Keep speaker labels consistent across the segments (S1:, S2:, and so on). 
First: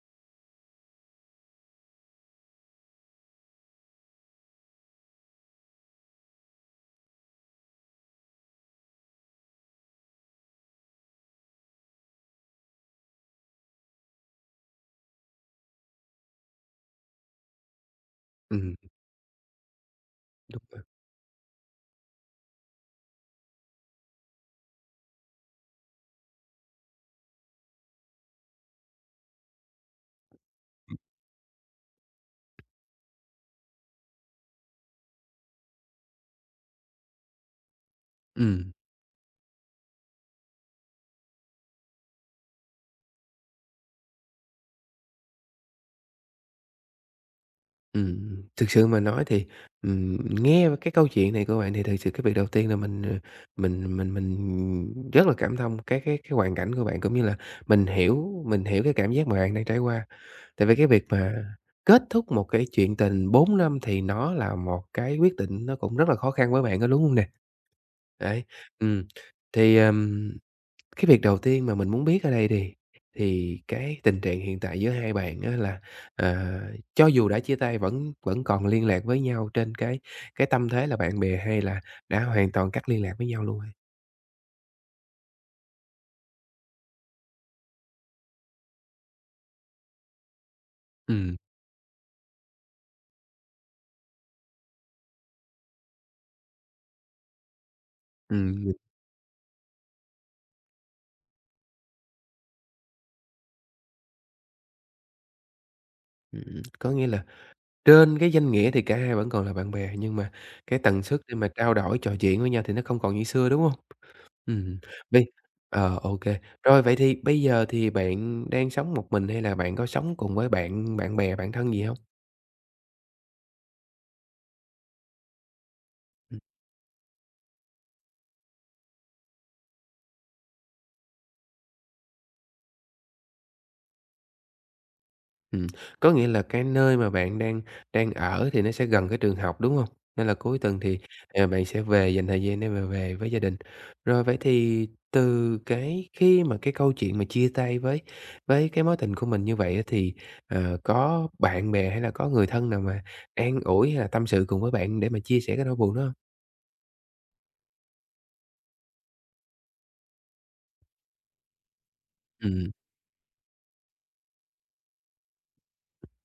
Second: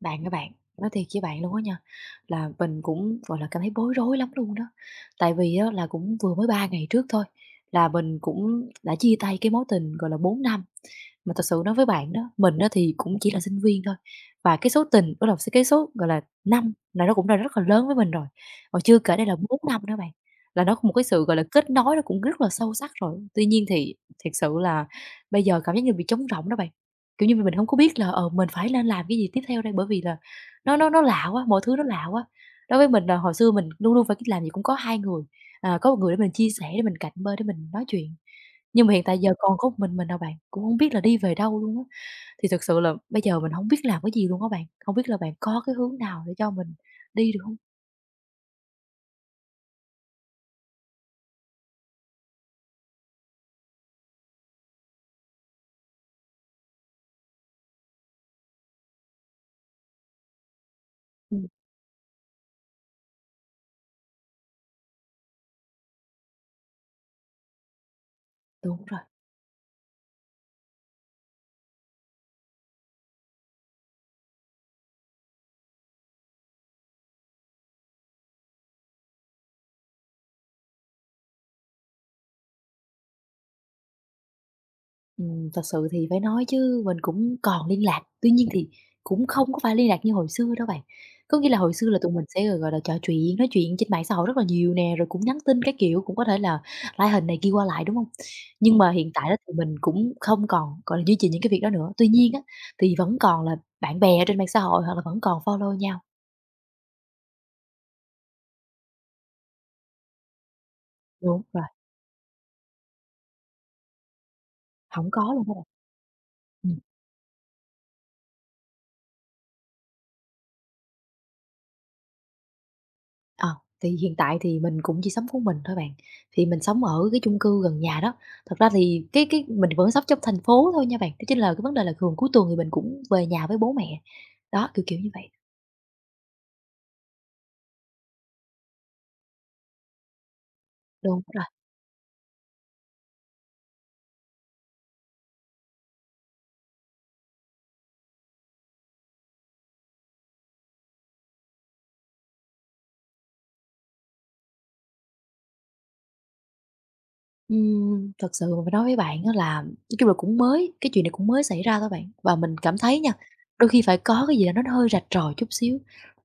S1: Các bạn, nói thiệt với bạn luôn á nha, là mình cũng, gọi là, cảm thấy bối rối lắm luôn đó. Tại vì á là cũng vừa mới 3 ngày trước thôi là mình cũng đã chia tay cái mối tình, gọi là, 4 năm. Mà thật sự nói với bạn đó, mình đó thì cũng chỉ là sinh viên thôi, và cái số tình đó là cái số, gọi là, năm là nó cũng đã rất là lớn với mình rồi,
S2: Ừm,
S1: mà chưa kể đây là 4 năm nữa bạn,
S2: đúng
S1: là nó có
S2: rồi.
S1: một cái sự, gọi là, kết nối nó cũng rất là sâu sắc rồi. Tuy nhiên thì thật sự là bây giờ cảm giác như bị trống rỗng đó bạn. Kiểu như, mình hông có biết là, mình phải nên làm cái gì tiếp theo đây, bởi vì là nó lạ quá, mọi thứ nó lạ quá. Đối với mình là hồi xưa mình luôn luôn phải làm gì cũng có 2 người, à, có một người để mình chia sẻ, để mình cạnh bên, để mình nói chuyện.
S2: Ừm,
S1: Nhưng mà hiện tại giờ còn có một mình à bạn, cũng hông biết là đi về đâu luôn á. Thì thực sự là bây giờ mình hổng biết làm cái gì luôn á bạn, hông biết là bạn có cái hướng nào để cho mình đi được hông?
S2: Thực sự mà nói thì, ừm, nghe cái câu chuyện này của bạn thì thực sự cái việc đầu tiên là mình, mình rất là cảm thông cái hoàn cảnh của bạn, cũng như là mình hiểu cái cảm giác mà bạn đang trải qua. Tại vì cái việc mà
S1: Ừm,
S2: kết thúc một cái chuyện tình 4 năm thì nó là một cái quyết định nó cũng rất là khó khăn với bạn đó, đúng hông nè? Đấy.
S1: đúng rồi.
S2: ừm, thì, cái việc đầu tiên mà mình muốn biết ở đây thì cái tình trạng hiện tại giữa hai bạn á là, ờ, cho dù đã chia tay vẫn vẫn còn liên lạc với nhau trên cái tâm thế là bạn bè hay là đã hoàn toàn cắt liên lạc với nhau luôn rồi?
S1: Thật sự thì phải nói chứ mình cũng còn liên lạc, tuy nhiên thì cũng không có phải liên lạc như hồi xưa đâu bạn.
S2: Ừm,
S1: Có nghĩa là hồi xưa là tụi mình sẽ, gọi là, trò chuyện, nói chuyện trên mạng xã hội rất là nhiều nè, rồi cũng nhắn tin các kiểu, cũng có thể là like hình này kia qua lại, đúng không?
S2: mình.
S1: Nhưng mà hiện tại đó thì mình cũng không còn, gọi là, duy trì những cái việc đó nữa. Tuy nhiên á, thì vẫn còn là bạn bè ở trên mạng xã hội hoặc là vẫn còn follow nhau.
S2: Có nghĩa là trên cái danh nghĩa thì cả hai vẫn còn là bạn bè, nhưng mà cái tần suất để
S1: Đúng
S2: mà
S1: rồi,
S2: trao đổi, trò chuyện với nhau thì nó không còn như xưa, đúng không? Ừm,
S1: không
S2: vậy,
S1: có luôn đó bạn.
S2: ờ, ô rồi vậy thì bây giờ thì bạn đang sống một mình hay là bạn có sống cùng với bạn bạn bè, bạn thân gì không?
S1: Ờ, thì hiện tại thì mình cũng chỉ sống của mình thôi bạn, thì mình sống ở cái chung cư gần nhà đó. Thật ra thì cái mình vẫn sống trong thành phố thôi nha bạn, đó chính là cái vấn đề là thường cuối tuần thì mình cũng về nhà với bố mẹ. Đó, kiểu, kiểu như vậy.
S2: Ừm, có nghĩa là cái nơi mà bạn đang đang ở thì nó sẽ gần cái trường học, đúng không? Nên là cuối tuần thì,
S1: Đúng.
S2: bạn sẽ về dành thời gian để mà về với gia đình. Rồi vậy thì từ cái khi mà cái câu chuyện mà chia tay với cái mối tình của mình như vậy á thì, có bạn bè hay là có người thân nào mà an ủi hay là tâm sự cùng với bạn để mà chia sẻ cái nỗi buồn đó không?
S1: Thật sự mà phải nói với bạn á là nói chung là cũng mới, cái chuyện này cũng mới xảy ra thôi bạn. Và mình
S2: Ừm,
S1: cảm thấy nha, đôi khi phải có cái gì đó nó hơi rạch ròi chút xíu.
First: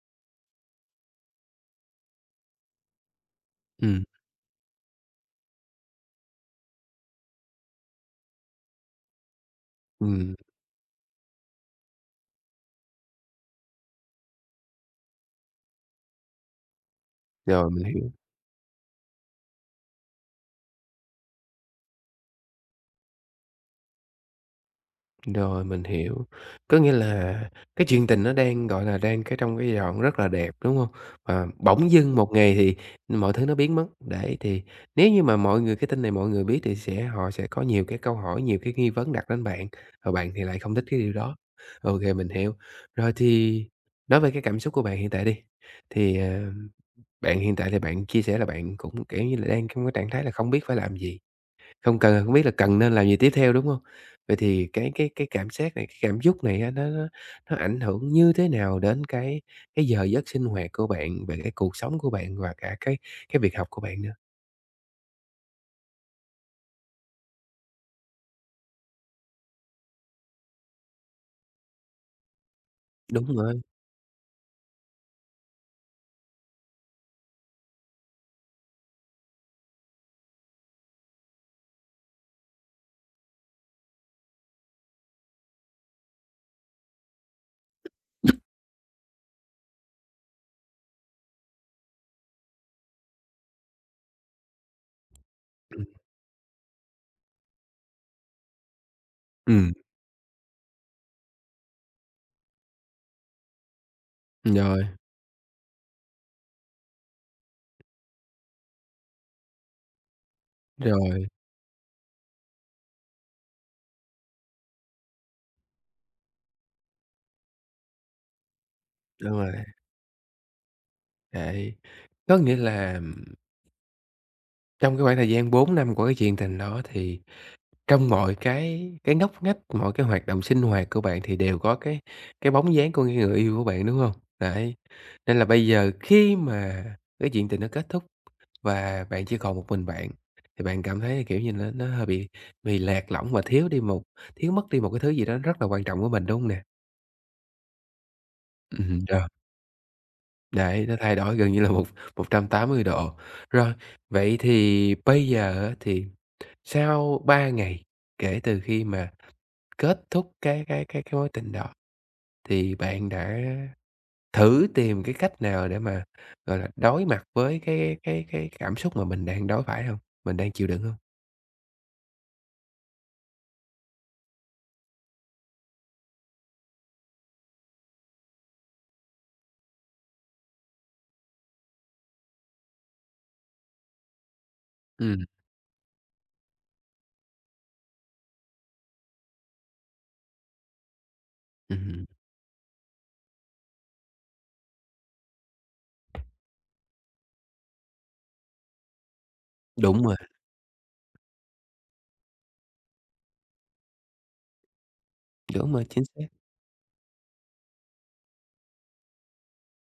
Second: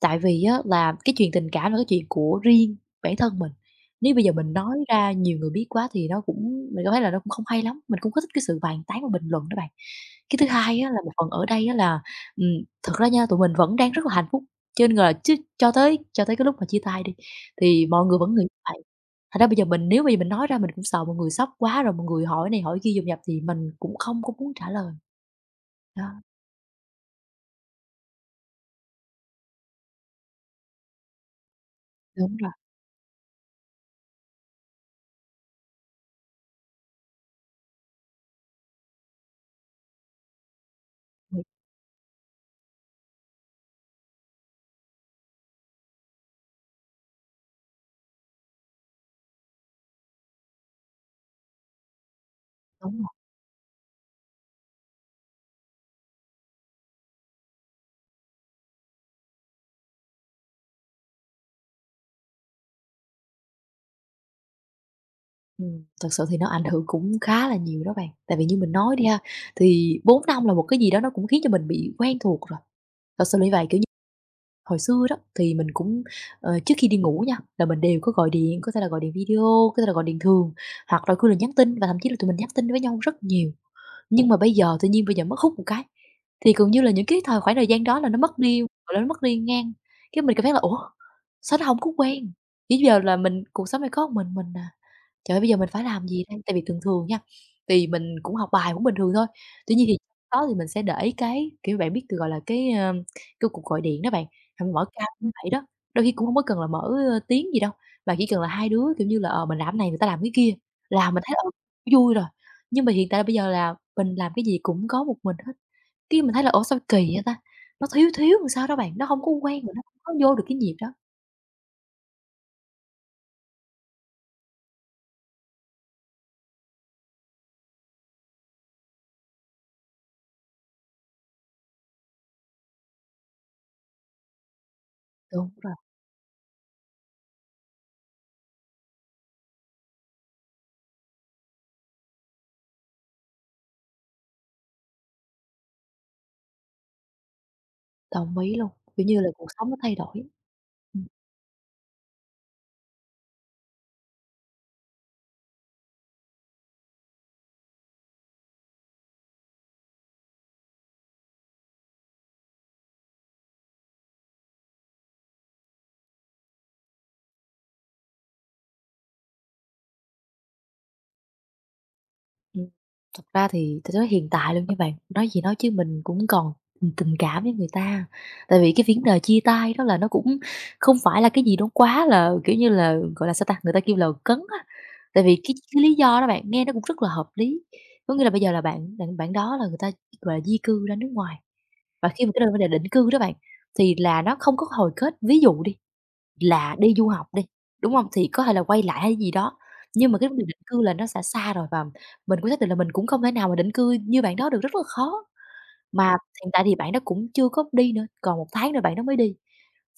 S1: Tại vì á là cái chuyện tình cảm là cái chuyện của riêng bản thân mình.
S2: ừm,
S1: Nếu bây giờ mình nói ra nhiều người biết quá thì nó cũng mình cảm thấy là nó cũng không hay lắm, mình cũng có thích cái sự bàn tán và bình luận đó bạn.
S2: ừm,
S1: Cái thứ hai á là một phần ở đây á là, ừm, thật ra nha, tụi mình vẫn đang rất là hạnh phúc, cho nên là chứ cho tới cái lúc mà chia tay đi,
S2: rồi, mình
S1: thì mọi
S2: hiểu.
S1: người vẫn nghĩ như vậy. Thật ra bây giờ mình nếu bây giờ mình nói ra mình cũng sợ mọi người sốc quá, rồi mọi người hỏi này hỏi kia dồn dập thì mình cũng không có muốn trả lời.
S2: Rồi, mình
S1: Đó.
S2: hiểu. Có nghĩa là cái chuyện tình nó đang, gọi là, đang cái trong cái giai đoạn rất là đẹp, đúng không? Và bỗng dưng một
S1: Đúng rồi.
S2: ngày thì mọi thứ nó biến mất. Đấy, thì nếu như mà mọi người cái tin này mọi người biết thì họ sẽ có nhiều cái câu hỏi, nhiều cái nghi vấn đặt đến bạn, và bạn thì lại không thích cái điều đó.
S1: Ừm,
S2: OK, mình hiểu. Rồi thì nói về cái cảm xúc của bạn hiện tại đi, thì, bạn hiện tại thì bạn chia sẻ là bạn cũng, kiểu như là, đang trong cái trạng thái là không biết phải làm gì. Không cần là không biết là cần nên
S1: đúng
S2: làm
S1: rồi.
S2: gì tiếp theo, đúng không? Vậy thì cái cảm giác này, cái cảm xúc này á, nó ảnh hưởng như thế nào đến cái giờ giấc sinh hoạt của bạn, về cái cuộc sống của bạn và cả cái việc học của bạn nữa?
S1: Ừm, thật sự thì nó ảnh hưởng cũng khá là nhiều đó bạn. Tại vì như mình nói đi ha, thì 4 năm là một cái gì đó nó cũng khiến cho mình bị quen thuộc rồi. Thật
S2: Đúng
S1: sự là như
S2: rồi.
S1: vậy, kiểu như, hồi xưa đó thì mình cũng, trước khi đi ngủ nha, là mình đều có gọi điện, có thể là gọi điện video, có thể là gọi điện thường, hoặc là cứ là nhắn tin và thậm chí là tụi mình nhắn tin với nhau rất nhiều. Nhưng mà bây giờ tự nhiên bây giờ mất hút một cái, thì gần như là những cái thời khoảng thời gian đó là nó mất đi, gọi là, nó mất đi ngang, cái mình cảm thấy là "Ủa, sao nó hổng có quen?" Chỉ giờ là mình cuộc sống này có một mình à, trời ơi, bây giờ mình phải
S2: Ừm,
S1: làm gì đây? Tại vì thường thường nha, thì mình cũng học bài cũng bình thường thôi, tuy nhiên thì đó thì mình sẽ để cái, kiểu, bạn biết, từ gọi là, cái, cái cuộc gọi điện đó bạn, mình mở
S2: rồi,
S1: cam như vậy đó, đôi khi cũng không có cần là mở, tiếng gì đâu, mà chỉ cần là hai đứa, kiểu như là, mình làm cái này, người ta làm cái kia, là mình
S2: rồi,
S1: thấy, ừ, vui rồi. Nhưng mà hiện tại là bây giờ là mình làm cái gì cũng có một mình hết, cái mình thấy là "Ủa, sao kỳ vậy ta?" Nó thiếu thiếu làm sao đó bạn, nó không có
S2: đúng rồi,
S1: quen rồi nó không có vô được cái nhịp đó.
S2: đấy. Có nghĩa là trong cái khoảng thời gian 4 năm của cái chuyện tình đó thì trong mọi cái ngóc ngách, mọi cái hoạt động sinh hoạt của bạn thì đều có cái bóng dáng của cái người yêu của bạn, đúng hông? Đấy, nên là
S1: Đúng
S2: bây
S1: rồi,
S2: giờ khi mà cái chuyện tình nó kết thúc và bạn chỉ còn một mình bạn, thì bạn cảm thấy, kiểu như, nó hơi bị lạc lõng và thiếu mất đi một cái thứ gì đó rất là quan trọng của mình, đúng hông nè?
S1: đồng ý luôn,
S2: Ừm.
S1: kiểu như
S2: Rồi,
S1: là, cuộc sống nó thay đổi.
S2: đấy, nó
S1: Ừm.
S2: thay đổi gần như là một 180 độ. Rồi, vậy thì bây giờ á thì sau 3 ngày kể từ khi mà kết thúc cái mối tình đó, thì bạn đã thử tìm cái cách nào để mà, gọi là, đối mặt với cái cảm xúc mà mình đang đối phải không? Mình đang chịu đựng không?
S1: Thật ra thì tôi nói hiện tại luôn nha bạn, nói gì nói chứ mình cũng còn, tình cảm với người ta. Tại vì cái vấn đề chia tay đó là nó cũng không phải là cái gì nó quá là, kiểu như là, gọi là, sao ta, người ta kêu là cấn á. Tại
S2: Ừm,
S1: vì cái lý do đó bạn nghe nó cũng rất là hợp lý, có nghĩa là bây giờ là bạn bạn bạn đó là người ta, gọi là, di cư ra nước ngoài,
S2: ừm,
S1: và khi mà cái đơn vấn đề định cư đó bạn, thì là nó không có hồi kết. Ví dụ đi, là đi du học đi, đúng không? Thì có thể là quay lại hay gì đó,
S2: đúng
S1: nhưng
S2: rồi,
S1: mà cái việc định cư là nó sẽ xa rồi và mình cũng xác định là mình cũng không thể nào mà định cư như bạn đó được, rất là khó.
S2: đúng rồi, chính
S1: Mà
S2: xác.
S1: hiện tại thì bạn đó cũng chưa có đi nữa, còn một tháng nữa bạn đó mới đi.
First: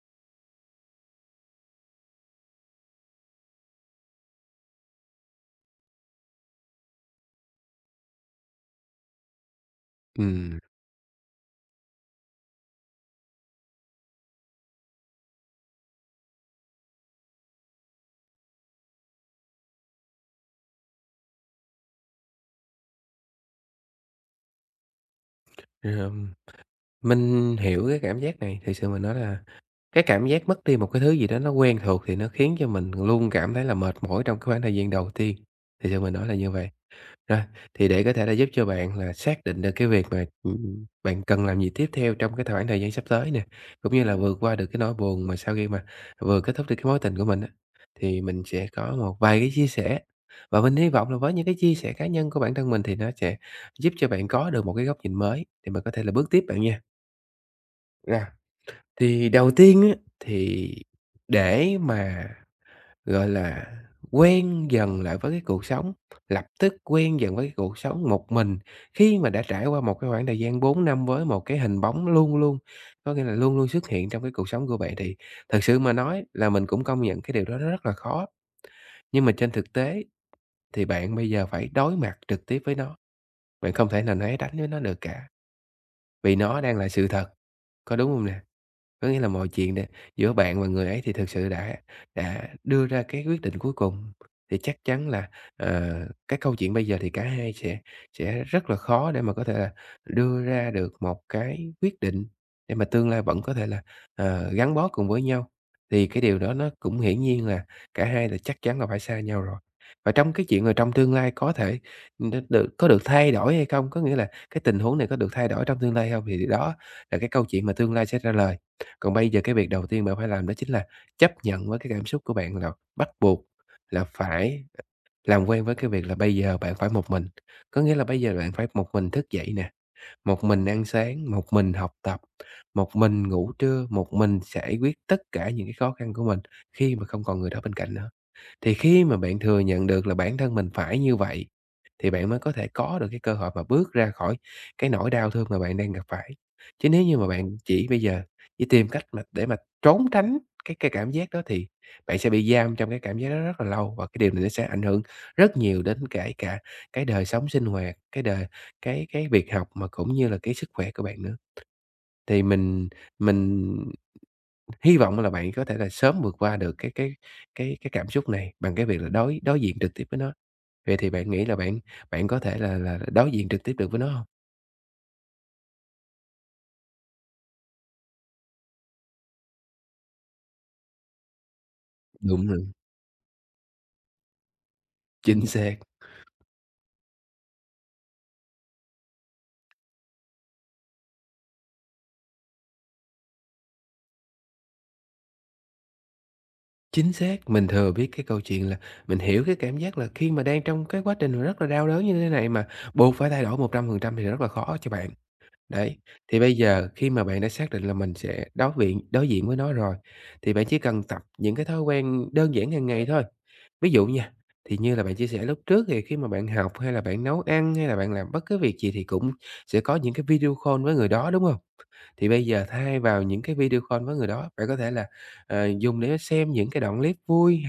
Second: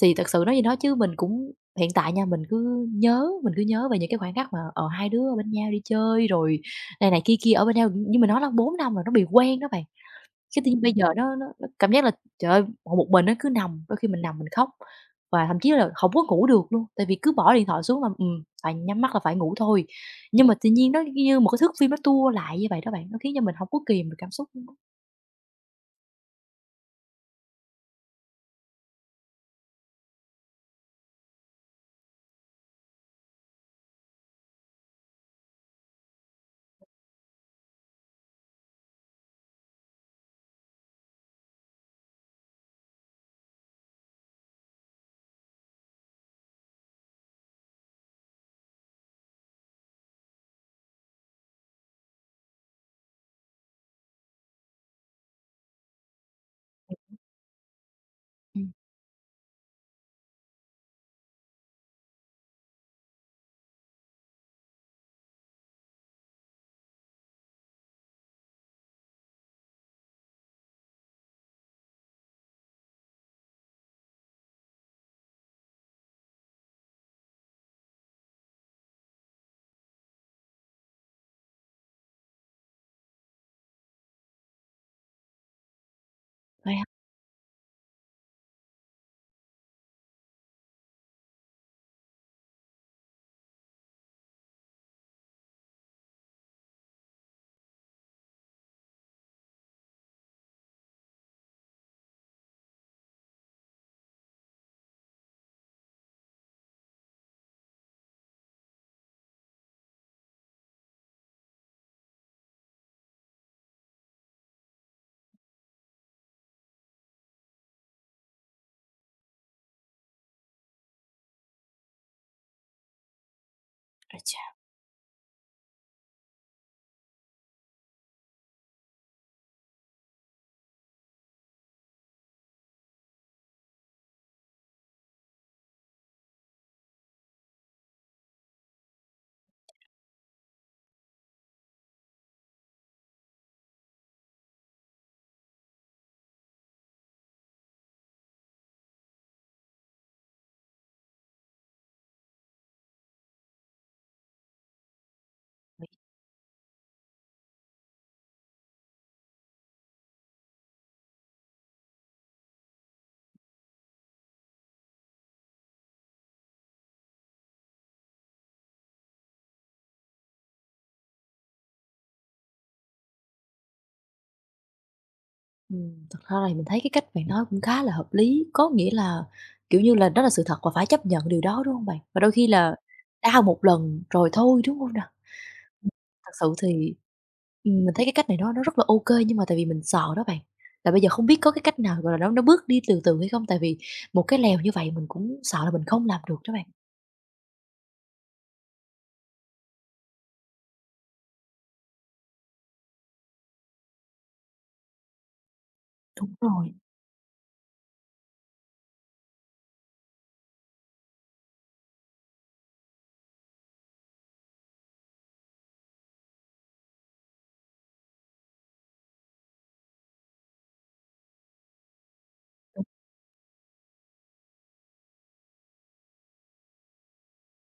S1: Thì thật sự nói gì đó chứ mình cũng hiện tại nha, mình cứ nhớ về những cái khoảnh khắc mà, ở hai đứa ở bên nhau đi chơi rồi này này kia kia ở bên nhau, nhưng mà nó là 4 năm rồi, nó bị quen đó bạn.
S2: Ừm,
S1: Cái tự nhiên bây giờ nó cảm giác là, trời ơi, ngồi một mình nó cứ nằm, đôi khi mình nằm mình khóc và thậm chí là hổng có ngủ được luôn, tại vì cứ bỏ điện thoại xuống là, phải nhắm mắt là phải ngủ thôi. Nhưng mà tự nhiên nó như một cái thước phim nó tua lại như vậy đó bạn, nó khiến cho mình hổng có kìm được cảm xúc luôn á.
S2: ờm, mình hiểu cái cảm giác này, thực sự mà nói là cái cảm giác mất đi một cái thứ gì đó nó quen thuộc thì nó khiến cho mình luôn cảm thấy là mệt mỏi trong cái khoảng thời gian đầu tiên, thực sự mình nói là như vậy. Rồi, thì để có thể là giúp cho bạn là xác định được cái việc mà, bạn cần làm gì tiếp theo trong cái khoảng thời gian sắp tới nè, cũng như là vượt qua được cái nỗi buồn mà sau khi mà vừa kết thúc được cái mối tình của mình á, thì mình sẽ có một vài cái chia sẻ. Và mình hy vọng là với những cái chia sẻ cá nhân của bản thân mình thì nó sẽ giúp cho bạn có được một cái góc nhìn mới để mà có thể là bước tiếp bạn nha. Rồi,
S1: Ừm,
S2: thì đầu tiên á, thì để mà gọi là, quen dần lại với cái cuộc sống, lập tức quen dần với cái cuộc sống một mình khi mà đã trải qua một cái khoảng thời gian 4 năm với một cái hình bóng luôn luôn, có nghĩa là luôn luôn xuất hiện trong cái cuộc sống của bạn thì thực sự mà nói là mình cũng công nhận cái điều đó nó rất là khó. Nhưng mà trên thực tế thì bạn bây giờ phải đối mặt trực tiếp với nó, bạn không thể nào né tránh với nó được cả, vì nó
S1: vậy
S2: đang
S1: hả?
S2: là sự thật, có đúng không nè? Có nghĩa là mọi chuyện nè, giữa bạn và người ấy thì thực sự đã đưa ra cái quyết định cuối cùng, thì chắc chắn là, ờ, cái câu chuyện bây giờ thì cả hai sẽ rất là khó để mà có thể là đưa ra được một cái quyết định để mà tương lai vẫn có thể là, gắn bó cùng với nhau. Thì cái điều đó nó cũng hiển nhiên là cả hai là chắc chắn là phải xa nhau rồi. Và trong cái chuyện là trong tương lai có thể đ được có được thay đổi hay không, có nghĩa là cái tình huống này có được thay đổi trong tương lai không thì đó là cái câu chuyện mà tương lai sẽ trả lời. Còn bây giờ cái việc đầu tiên bạn phải làm đó chính là chấp nhận với cái cảm xúc của bạn là bắt buộc là
S1: Ái chà.
S2: phải làm quen với cái việc là bây giờ bạn phải một mình. Có nghĩa là bây giờ bạn phải một mình thức dậy nè, một mình ăn sáng, một mình học tập, một mình ngủ trưa, một mình giải quyết tất cả những cái khó khăn của mình khi mà không còn người đó bên cạnh nữa. Thì khi mà bạn thừa nhận được là bản thân mình phải như vậy, thì bạn mới có thể có được cái cơ hội mà bước ra khỏi cái nỗi đau thương mà bạn đang gặp phải. Chứ nếu như mà bạn chỉ bây giờ chỉ tìm cách mà để mà trốn tránh cái cảm giác đó thì bạn sẽ bị giam trong cái cảm giác đó rất là lâu và cái điều này nó sẽ ảnh hưởng rất nhiều đến kể cả cái đời sống sinh hoạt, cái đời cái việc học mà cũng như là cái sức khỏe của bạn nữa. Thì mình hy vọng là bạn có thể là sớm vượt qua được cái cảm xúc này bằng cái việc là đối đối diện trực tiếp với nó. Vậy thì bạn nghĩ là bạn bạn có thể là đối diện trực tiếp được với nó hông?
S1: Thật ra thì mình thấy cái cách bạn nói cũng khá là hợp lý, có nghĩa là, kiểu như là, đó là sự thật và phải chấp nhận điều đó, đúng hông bạn? Và đôi khi
S2: Đúng rồi,
S1: là đau một lần rồi thôi, đúng hông nè?
S2: chính xác,
S1: Thật sự thì, mình thấy cái cách này nó rất là ok nhưng mà tại vì mình sợ đó bạn, là bây giờ không biết có cái cách nào, gọi là, nó bước đi từ từ hay không? Tại vì một cái lèo như vậy mình cũng sợ là mình không làm được đó bạn.
S2: chính xác. Mình thừa biết cái câu chuyện là mình hiểu cái cảm giác là khi mà đang trong cái quá trình mà rất là đau đớn như thế này mà buộc phải thay đổi 100% thì rất là khó cho bạn. Đấy,
S1: Đúng
S2: thì bây
S1: rồi.
S2: giờ khi mà bạn đã xác định là mình sẽ đối diện với nó rồi, thì bạn chỉ cần tập những cái thói quen đơn giản hàng ngày thôi. Ví dụ nha, thì như là bạn chia sẻ lúc trước thì khi mà bạn học hay là bạn nấu ăn hay là bạn làm bất cứ việc gì thì cũng sẽ có những cái video call với người đó, đúng không? Thì bây giờ thay vào những cái video call với người đó, bạn có thể là, dùng để xem những cái đoạn clip vui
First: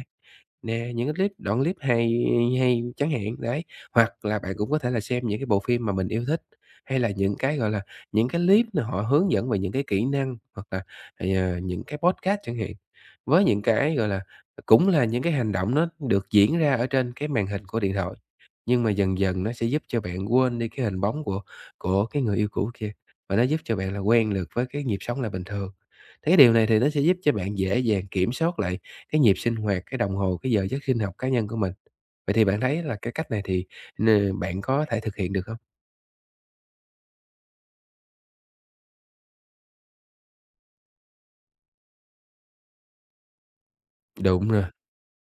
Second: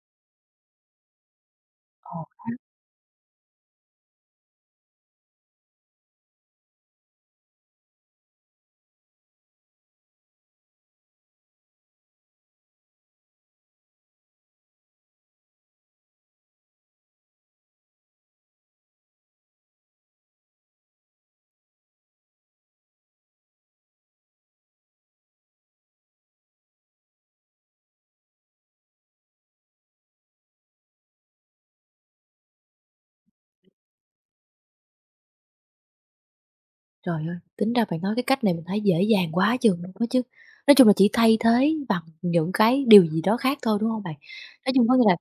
S2: nè, những cái clip
S1: Ờ,
S2: hay hay chẳng hạn, đấy. Hoặc là bạn cũng có thể là xem những cái bộ phim mà mình yêu thích, hay là những cái, gọi là, những cái clip mà họ hướng dẫn về những cái kỹ năng, hoặc là, những cái podcast chẳng hạn. Với những cái, gọi là, cũng là những cái hành động nó được diễn ra ở trên cái màn hình của điện thoại, nhưng mà dần dần nó sẽ giúp cho bạn quên đi cái hình bóng của cái người yêu cũ kia, và nó giúp cho bạn là quen được với cái nhịp sống là bình thường. Thế cái điều này thì nó sẽ giúp cho bạn dễ dàng kiểm soát lại cái nhịp sinh hoạt, cái đồng hồ, cái giờ giấc sinh học cá nhân của mình. Vậy thì bạn thấy là cái cách này thì n bạn có thể thực hiện được không?
S1: trời ơi, tính ra bạn nói cái cách này mình thấy dễ dàng quá chừng luôn á chứ. Nói chung là chỉ thay thế bằng những cái điều gì đó khác thôi, đúng không bạn?
S2: Đúng rồi,
S1: Nói chung có nghĩa là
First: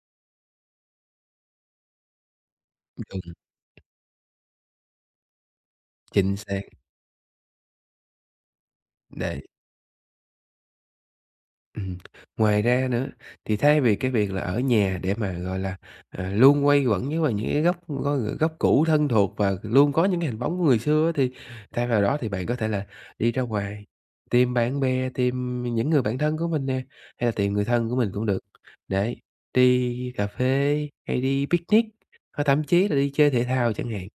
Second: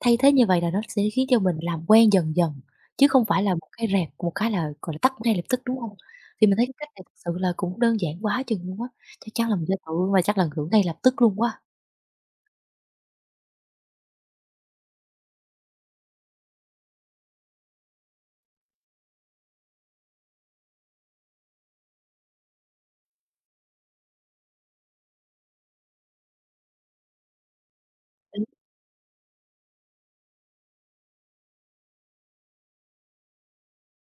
S1: thay thế như vậy là nó sẽ khiến cho mình làm quen dần dần, chứ
S2: đúng,
S1: không phải là một cái rẹt, một cái là, gọi là, tắt ngay lập tức, đúng không?
S2: chính
S1: Thì mình
S2: xác,
S1: thấy cái cách này thật sự là cũng đơn giản quá chừng luôn á, chắc
S2: đấy.
S1: chắn là mình sẽ thử và chắc là thử ngay lập tức luôn quá.
S2: Ừm, Ngoài ra nữa thì thay vì cái việc là ở nhà để mà, gọi là, luôn quay quẩn với vào những cái góc cũ thân thuộc và luôn có những cái hình bóng của người xưa á, thì thay vào đó thì bạn có thể là đi ra ngoài, tìm bạn bè, tìm những người bạn thân của mình nè, hay là tìm người thân của mình cũng được. Đấy, đi cà phê hay đi picnic, hoặc thậm chí là đi chơi thể thao chẳng hạn.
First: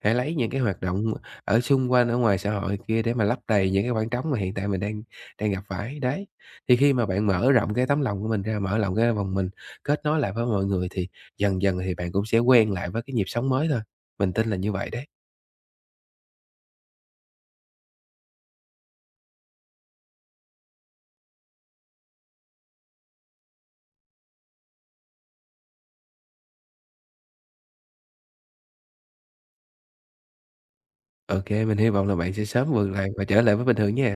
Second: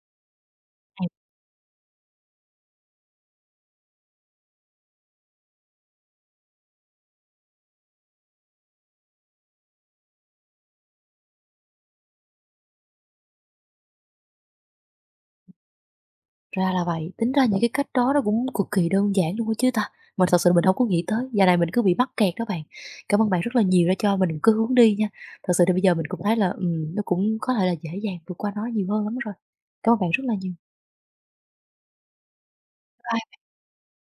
S2: Hãy lấy những cái hoạt động ở xung quanh, ở ngoài xã hội kia để mà lấp đầy những cái khoảng trống mà hiện tại mình đang đang gặp phải, đấy. Thì khi mà bạn mở rộng cái tấm lòng của mình ra, mở rộng cái vòng mình, kết nối lại với mọi người thì dần dần thì bạn cũng sẽ quen lại với cái nhịp sống mới thôi. Mình tin là như vậy đấy.
S1: Tính ra là vậy, tính ra những cái cách đó nó cũng cực kỳ đơn giản luôn á chứ ta, mà thật sự mình không có nghĩ tới, giờ này mình cứ bị mắc kẹt đó bạn. Cảm ơn bạn rất là nhiều đã cho mình một cái hướng đi nha, thật sự thì bây giờ mình cũng thấy là, nó cũng có thể là dễ dàng vượt qua nó nhiều hơn lắm rồi. Cảm ơn bạn rất là nhiều.
S2: OK, mình hy vọng là bạn sẽ sớm vượt lại và trở lại với bình thường nha.